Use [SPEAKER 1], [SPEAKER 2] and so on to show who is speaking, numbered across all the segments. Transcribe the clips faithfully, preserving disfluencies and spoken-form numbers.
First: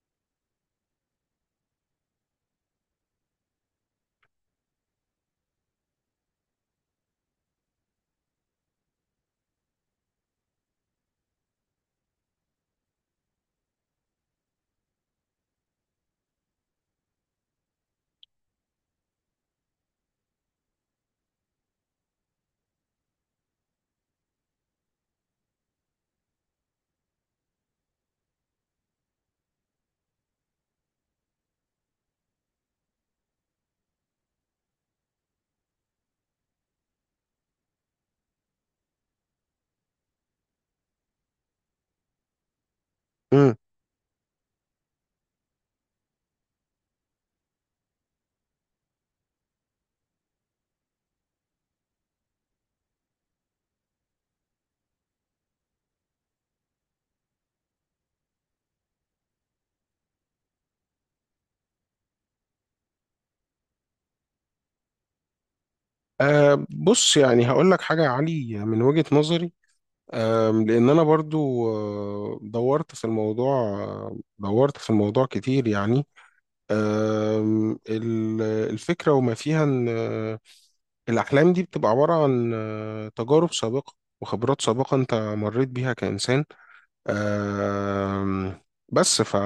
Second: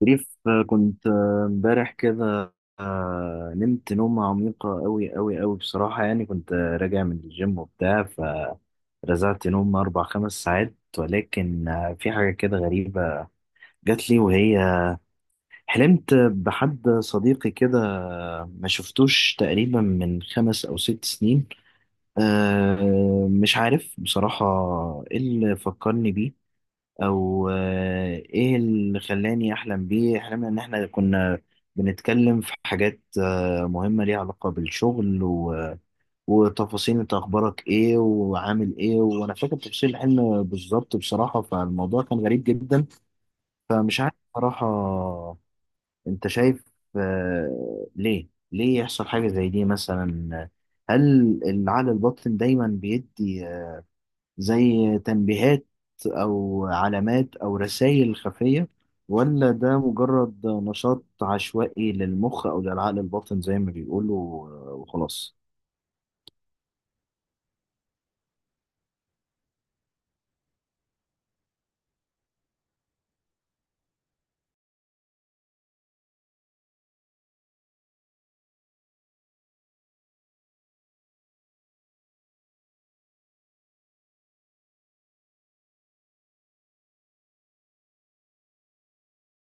[SPEAKER 1] شريف آه، كنت آه، امبارح كده. آه، نمت نومة عميقة أوي أوي أوي بصراحة. يعني كنت آه، راجع من الجيم وبتاع، فرزعت نوم أربع خمس ساعات، ولكن آه، في حاجة كده غريبة جات لي. وهي حلمت بحد صديقي كده، آه، ما شفتوش تقريبا من خمس أو ست سنين. آه، مش عارف بصراحة إيه اللي فكرني بيه، او آه، ايه اللي خلاني احلم بيه. احلمنا ان احنا كنا بنتكلم في حاجات آه، مهمة ليها علاقة بالشغل و... وتفاصيل، انت اخبارك ايه وعامل ايه. وانا فاكر تفاصيل الحلم بالظبط بصراحة، فالموضوع كان غريب جدا.
[SPEAKER 2] امم
[SPEAKER 1] فمش عارف بصراحة، انت شايف آه، ليه ليه يحصل حاجة زي دي مثلا؟ هل العقل الباطن دايما بيدي زي تنبيهات أو علامات أو رسائل خفية، ولا ده مجرد نشاط عشوائي للمخ أو للعقل الباطن زي ما بيقولوا آه، وخلاص؟
[SPEAKER 2] أه بص، يعني هقول لك حاجة يا علي من وجهة نظري. أه لأن أنا برضو آه، دورت في الموضوع، آه، دورت في الموضوع كتير يعني. آم، ال- الفكرة وما فيها إن آه، الأحلام دي بتبقى عبارة عن آه، تجارب سابقة وخبرات سابقة أنت مريت بيها كإنسان. آم، بس ف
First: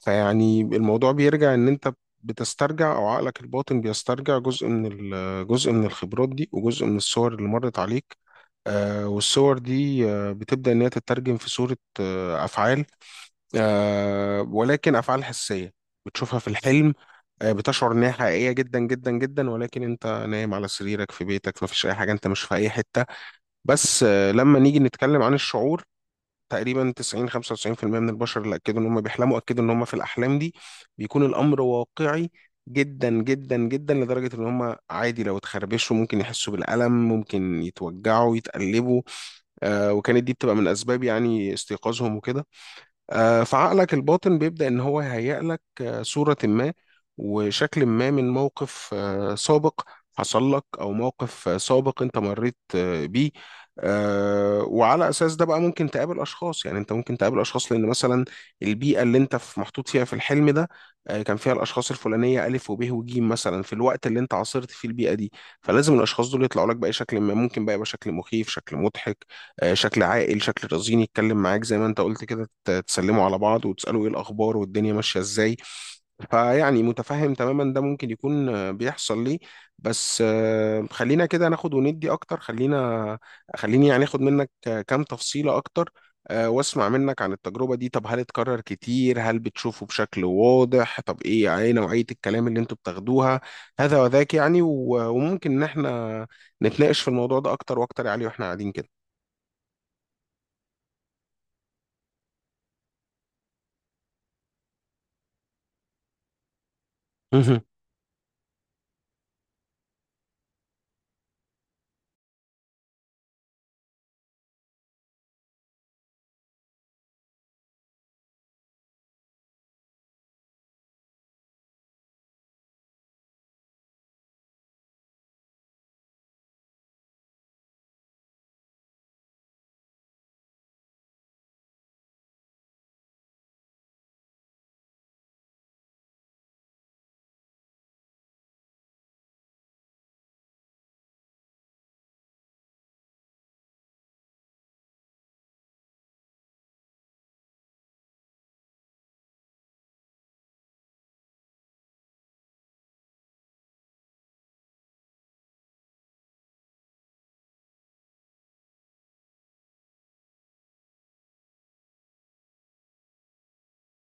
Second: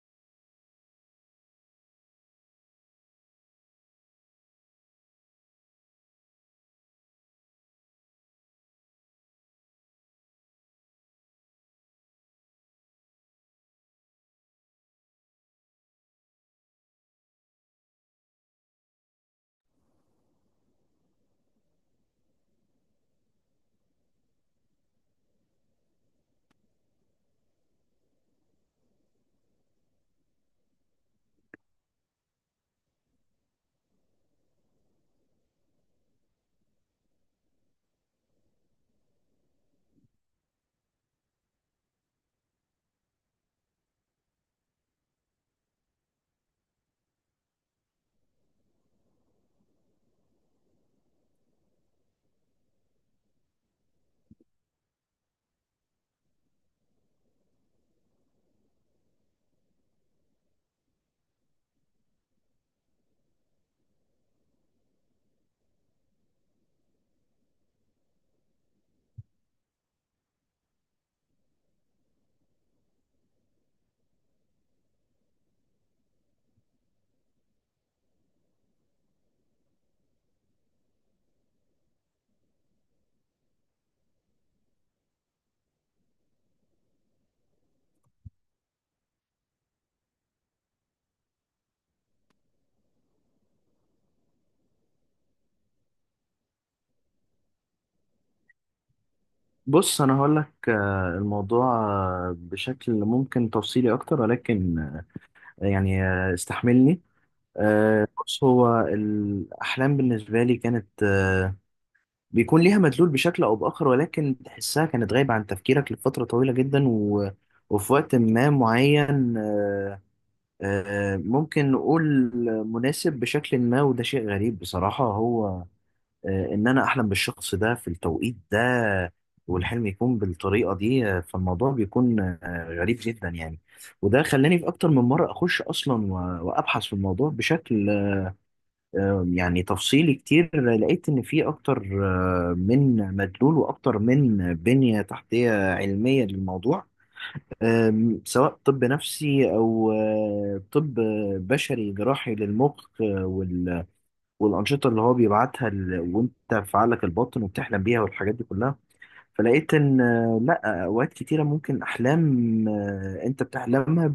[SPEAKER 2] فيعني الموضوع بيرجع ان انت بتسترجع او عقلك الباطن بيسترجع جزء من ال- جزء من الخبرات دي وجزء من الصور اللي مرت عليك. آه والصور دي آه بتبدأ ان هي تترجم في صورة آه افعال، آه ولكن افعال حسية بتشوفها في الحلم. آه بتشعر انها حقيقية جدا جدا جدا، ولكن انت نايم على سريرك في بيتك، مفيش اي حاجة، انت مش في اي حتة. بس آه لما نيجي نتكلم عن الشعور، تقريبا تسعين خمسة وتسعين في المية من البشر اللي اكدوا ان هم بيحلموا، اكدوا ان هم في الاحلام دي بيكون الامر واقعي جدا جدا جدا، لدرجة ان هم عادي لو اتخربشوا ممكن يحسوا بالألم، ممكن يتوجعوا يتقلبوا. آه وكانت دي بتبقى من اسباب يعني استيقاظهم وكده. آه، فعقلك الباطن بيبدأ إن هو يهيئ لك آه، صورة ما وشكل ما من موقف آه، سابق حصل لك، أو موقف آه، سابق أنت مريت آه، بيه. آه، وعلى أساس ده بقى ممكن تقابل أشخاص، يعني أنت ممكن تقابل أشخاص لأن مثلا البيئة اللي أنت في محطوط فيها في الحلم ده، آه، كان فيها الأشخاص الفلانية ألف وب وجيم مثلا في الوقت اللي أنت عاصرت فيه البيئة دي. فلازم الأشخاص دول يطلعوا لك بأي شكل، ما ممكن بقى يبقى شكل مخيف، شكل مضحك، آه، شكل عاقل، شكل رزين، يتكلم معاك زي ما انت قلت كده، ت- تسلموا على بعض وتسألوا ايه الأخبار والدنيا ماشية ازاي. فيعني متفهم تماما ده ممكن يكون آه، بيحصل ليه. بس آه، خلينا كده ناخد وندي أكتر، خلينا خليني يعني اخد منك آه، كام تفصيلة أكتر، آه، واسمع منك عن التجربة دي. طب هل اتكرر كتير؟ هل بتشوفه بشكل واضح؟ طب ايه، يعني ايه نوعية الكلام اللي انتوا بتاخدوها؟ هذا وذاك يعني، و- وممكن ان احنا نتناقش في الموضوع ده أكتر وأكتر يا علي واحنا قاعدين كده.
[SPEAKER 1] بص أنا هقول لك الموضوع آه، بشكل ممكن تفصيلي أكتر، ولكن آه، يعني آه، استحملني. آه، بص، هو الأحلام بالنسبة لي كانت آه، بيكون ليها مدلول بشكل او باخر. ولكن تحسها كانت غايبه عن تفكيرك لفتره طويله جدا و... وفي وقت ما معين آه، آه، ممكن نقول مناسب بشكل ما. وده شيء غريب بصراحه، هو آه، ان انا احلم بالشخص ده في التوقيت ده والحلم يكون بالطريقه دي. آه، فالموضوع بيكون آه، غريب جدا يعني. وده خلاني في اكتر من مره اخش اصلا و- وابحث في الموضوع بشكل آم، يعني تفصيلي كتير. لقيت إن في أكتر آه، من مدلول وأكتر من بنية تحتية علمية للموضوع. آم، سواء طب نفسي أو آه، طب بشري جراحي للمخ. آه، وال- والأنشطة اللي هو بيبعتها ال- وأنت في عقلك الباطن وبتحلم بيها والحاجات دي كلها. فلقيت إن آه، لأ، أوقات كتيرة ممكن أحلام آه، أنت بتحلمها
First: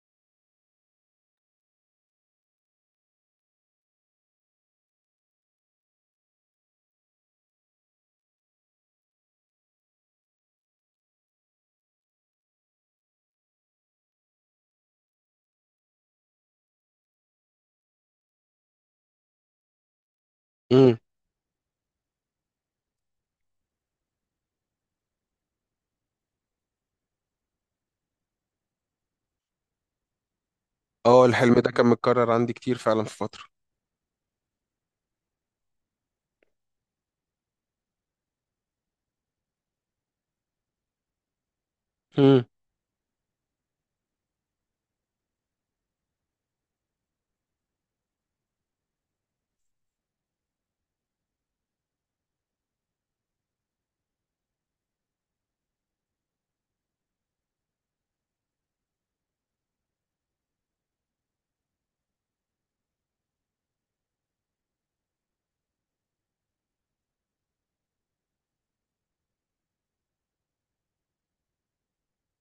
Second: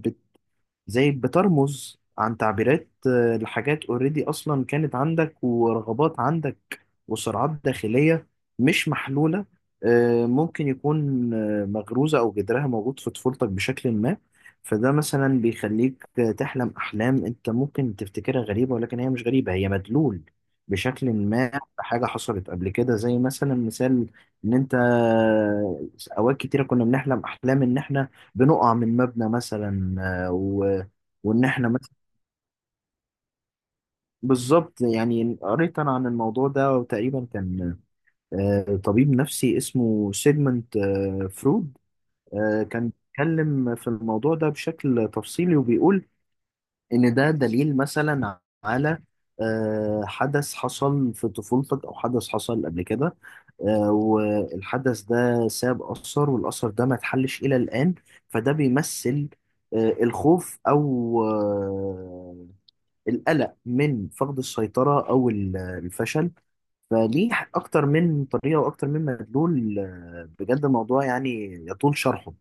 [SPEAKER 1] زي بترمز عن تعبيرات آه، لحاجات اوريدي اصلا كانت عندك، ورغبات عندك، وصراعات داخلية مش محلولة. آه، ممكن يكون آه، مغروزة او جذرها موجود في طفولتك بشكل ما. فده مثلا بيخليك آه، تحلم احلام انت ممكن تفتكرها غريبة، ولكن هي مش غريبة، هي مدلول
[SPEAKER 2] امم
[SPEAKER 1] بشكل ما بحاجة حصلت قبل كده. زي مثلا مثال ان انت آه، اوقات كتيرة كنا بنحلم احلام ان احنا بنقع من مبنى مثلا،
[SPEAKER 2] اه
[SPEAKER 1] وان
[SPEAKER 2] الحلم
[SPEAKER 1] احنا
[SPEAKER 2] ده كان
[SPEAKER 1] مثلا
[SPEAKER 2] متكرر عندي كتير فعلا في فترة.
[SPEAKER 1] بالظبط. يعني قريت انا عن الموضوع ده، وتقريبا كان آه، طبيب نفسي اسمه سيجمنت آه، فرويد.
[SPEAKER 2] مم.
[SPEAKER 1] آه، كان بيتكلم في الموضوع ده بشكل تفصيلي وبيقول ان ده دليل مثلا على آه، حدث حصل في طفولتك او حدث حصل قبل كده. آه، والحدث ده ساب اثر، والاثر ده ما اتحلش الى الان. فده بيمثل آه، الخوف، او آه، القلق من فقد السيطرة، أو ال- الفشل. فليه أكتر من طريقة وأكتر من مدلول، آه، بجد الموضوع يعني يطول شرحه.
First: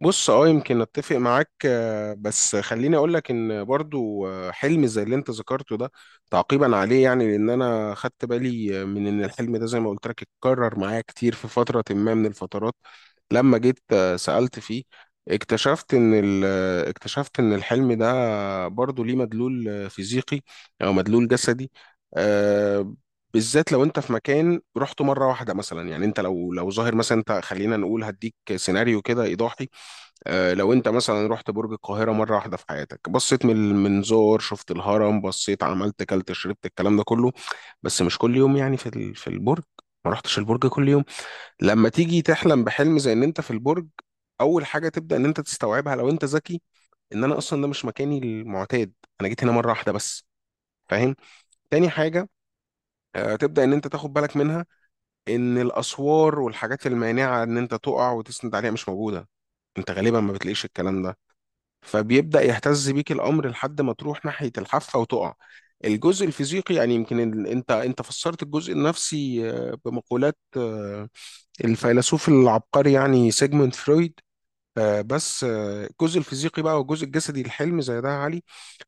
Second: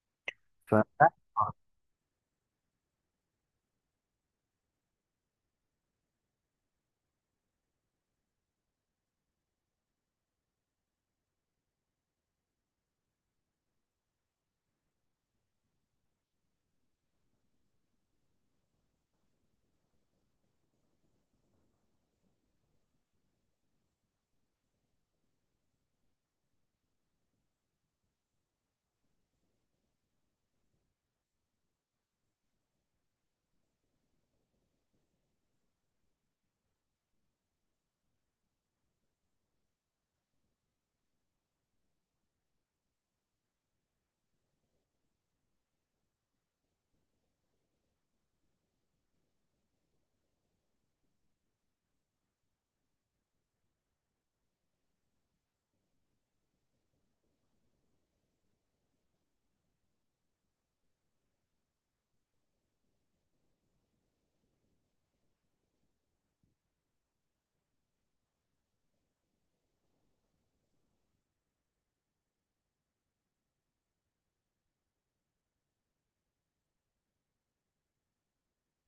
[SPEAKER 2] بص، اه يمكن
[SPEAKER 1] ف
[SPEAKER 2] اتفق معاك، آه، بس خليني اقول لك ان برضو آه، حلم زي اللي انت ذكرته ده، تعقيبا عليه يعني، لان انا خدت بالي من ان الحلم ده زي ما قلت لك اتكرر معايا كتير في فترة ما من الفترات. لما جيت آه، سألت فيه، اكتشفت ان ال- آه، اكتشفت ان الحلم ده برضو ليه مدلول آه، فيزيقي، او مدلول جسدي. آه، بالذات لو انت في مكان رحته مره واحده مثلا، يعني انت لو لو ظاهر مثلا، انت خلينا نقول هديك سيناريو كده ايضاحي. آه، لو انت مثلا رحت برج القاهرة مرة واحدة في حياتك، بصيت من المنظار، شفت الهرم، بصيت، عملت، كلت، شربت، الكلام ده كله. بس مش كل يوم، يعني في ال- في البرج، ما رحتش البرج كل يوم. لما تيجي تحلم بحلم زي ان انت في البرج، اول حاجة تبدأ ان انت تستوعبها لو انت ذكي، ان انا اصلا ده مش مكاني المعتاد، انا جيت هنا مرة واحدة بس. فاهم؟ تاني حاجة، آه، تبدأ ان انت تاخد بالك منها ان الاسوار والحاجات المانعة ان انت تقع وتسند عليها مش موجودة، انت غالبا ما بتلاقيش الكلام ده. فبيبدأ يهتز بيك الأمر لحد ما تروح ناحية الحافة وتقع. الجزء الفيزيقي يعني، يمكن ال... انت انت فسرت الجزء النفسي آه، بمقولات آه، الفيلسوف العبقري يعني سيجموند فرويد. آه، بس آه، الجزء الفيزيقي بقى والجزء الجسدي الحلم زي ده يا علي،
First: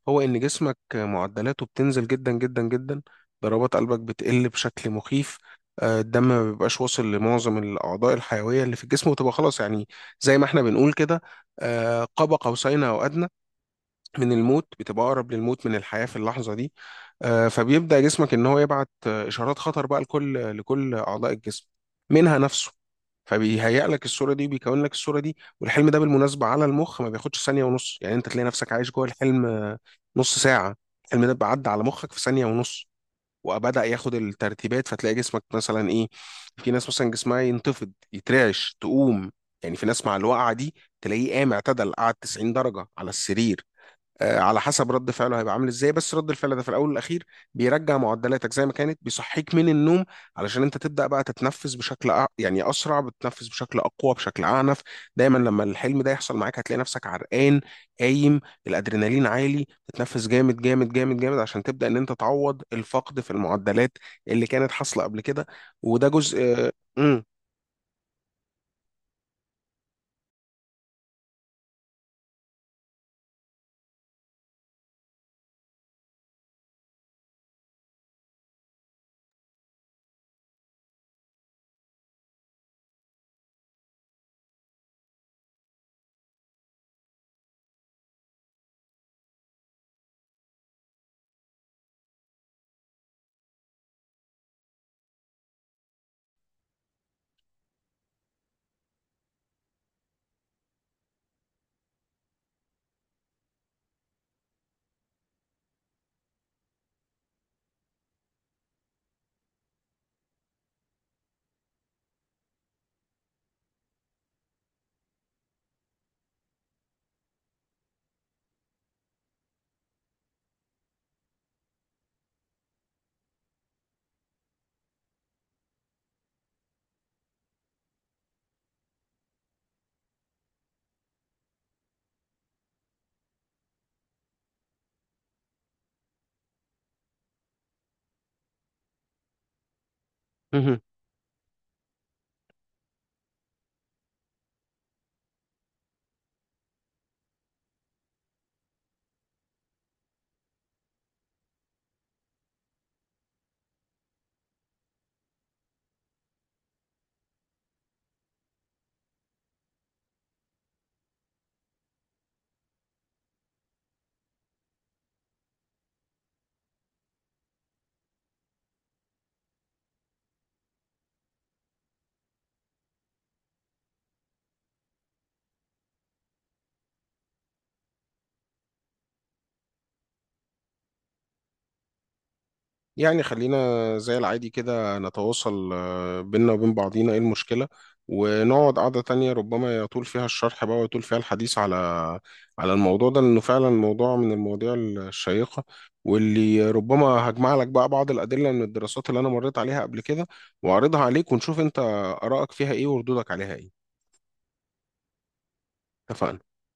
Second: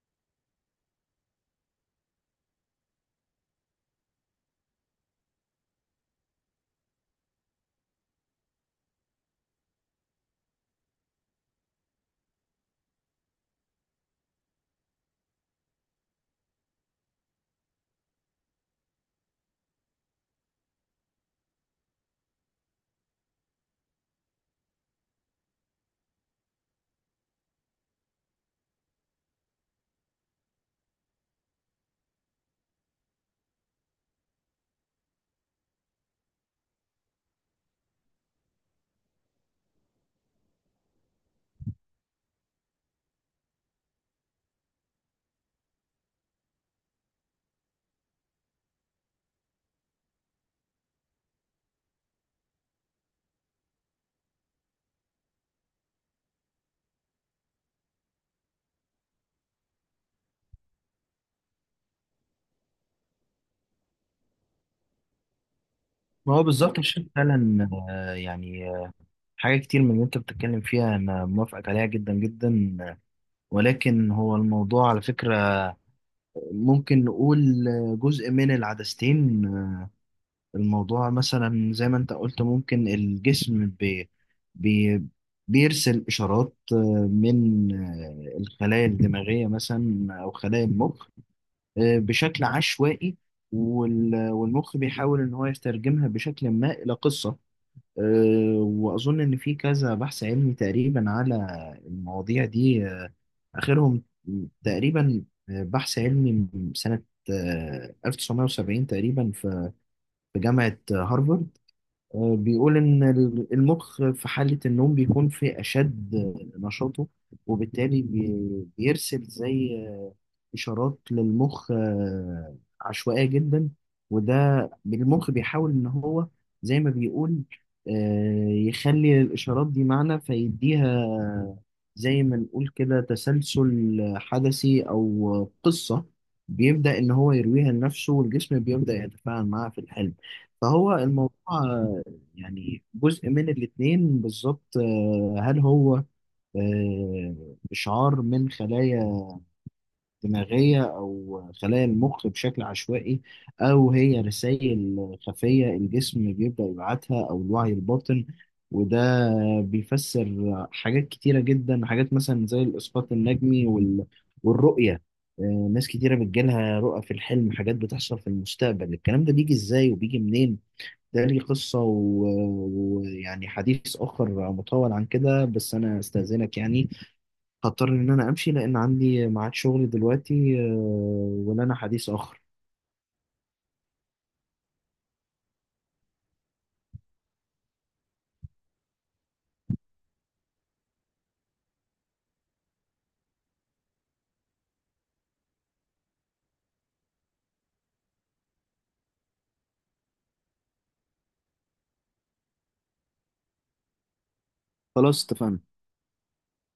[SPEAKER 2] هو ان جسمك آه، معدلاته بتنزل جدا جدا جدا، ضربات قلبك بتقل بشكل مخيف. آه، الدم ما بيبقاش واصل لمعظم الاعضاء الحيويه اللي في الجسم، وتبقى خلاص يعني زي ما احنا بنقول كده، آه، قاب قوسين او ادنى من الموت، بتبقى اقرب للموت من الحياه في اللحظه دي. آه، فبيبدا جسمك ان هو يبعت آه، اشارات خطر بقى، لكل لكل اعضاء الجسم، منها نفسه. فبيهيئ لك الصوره دي وبيكون لك الصوره دي، والحلم ده بالمناسبه على المخ ما بياخدش ثانيه ونص، يعني انت تلاقي نفسك عايش جوه الحلم آه، نص ساعه. الحلم ده بيعدي على مخك في ثانيه ونص، وبدأ ياخد الترتيبات، فتلاقي جسمك مثلا ايه. في ناس مثلا جسمها ينتفض، يترعش، تقوم، يعني في ناس مع الوقعه دي تلاقيه قام، اعتدل، قعد تسعين درجه على السرير. آه، على حسب رد فعله هيبقى عامل ازاي، بس رد الفعل ده في الاول والاخير بيرجع معدلاتك زي ما كانت، بيصحيك من النوم. علشان انت تبدا بقى تتنفس بشكل أ... يعني اسرع، بتتنفس بشكل اقوى، بشكل اعنف. دايما لما الحلم ده يحصل معاك، هتلاقي نفسك عرقان، قايم، الادرينالين عالي، بتتنفس جامد جامد جامد جامد عشان تبدا ان انت تعوض الفقد في المعدلات اللي كانت حاصله قبل كده. وده
[SPEAKER 1] ما
[SPEAKER 2] جزء.
[SPEAKER 1] هو بالظبط. مش فعلا آه، يعني آه، حاجة كتير من اللي أنت بتتكلم فيها أنا موافقك عليها جدا جدا. آه، ولكن هو الموضوع على فكرة ممكن نقول آه، جزء من العدستين. الموضوع مثلا زي ما انت قلت ممكن الجسم بي بي بيرسل إشارات آه، من آه، الخلايا الدماغية مثلا أو خلايا المخ آه، بشكل عشوائي. وال- والمخ بيحاول إن هو يترجمها بشكل ما إلى قصة. آه، وأظن إن في كذا بحث علمي تقريبا على المواضيع دي. آه، آخرهم تقريبا آه، بحث علمي من سنة آه، ألف وتسعمائة وسبعين تقريبا، في في جامعة هارفارد. آه، بيقول إن ال- المخ في حالة النوم بيكون في أشد نشاطه. وبالتالي بي- بيرسل زي اشارات للمخ آه، عشوائيه جدا. وده المخ بيحاول ان هو، زي ما بيقول، آه، يخلي الاشارات دي معنى، فيديها زي ما نقول كده تسلسل حدثي او قصه، بيبدا ان هو يرويها لنفسه، والجسم بيبدا يتفاعل معاها في الحلم.
[SPEAKER 2] امم
[SPEAKER 1] فهو الموضوع آه، يعني جزء من الاتنين بالظبط. آه، هل هو آه، إشعار من خلايا دماغية أو خلايا المخ بشكل عشوائي، أو هي رسائل خفية الجسم بيبدأ يبعتها أو الوعي الباطن؟ وده بيفسر حاجات كتيرة جدا، حاجات مثلا زي الإسقاط النجمي وال... والرؤية. آه، ناس كتيرة بتجيلها رؤى في الحلم، حاجات بتحصل في المستقبل. الكلام ده بيجي إزاي وبيجي منين؟ ده ليه قصة و- ويعني حديث آخر مطول عن كده. بس أنا أستأذنك يعني، هضطر ان انا امشي لان عندي ميعاد شغل دلوقتي. آه، ولنا حديث اخر.
[SPEAKER 2] يعني خلينا زي العادي كده نتواصل آه، بينا وبين بعضينا، ايه المشكلة؟ ونقعد قعدة تانية ربما يطول فيها الشرح بقى ويطول فيها الحديث على على الموضوع ده، لأنه فعلا موضوع من المواضيع الشيقة، واللي ربما هجمع لك بقى بعض الأدلة من الدراسات اللي أنا مريت عليها قبل كده، وأعرضها عليك، ونشوف أنت آرائك فيها ايه وردودك عليها ايه.
[SPEAKER 1] خلاص اتفقنا.
[SPEAKER 2] اتفقنا.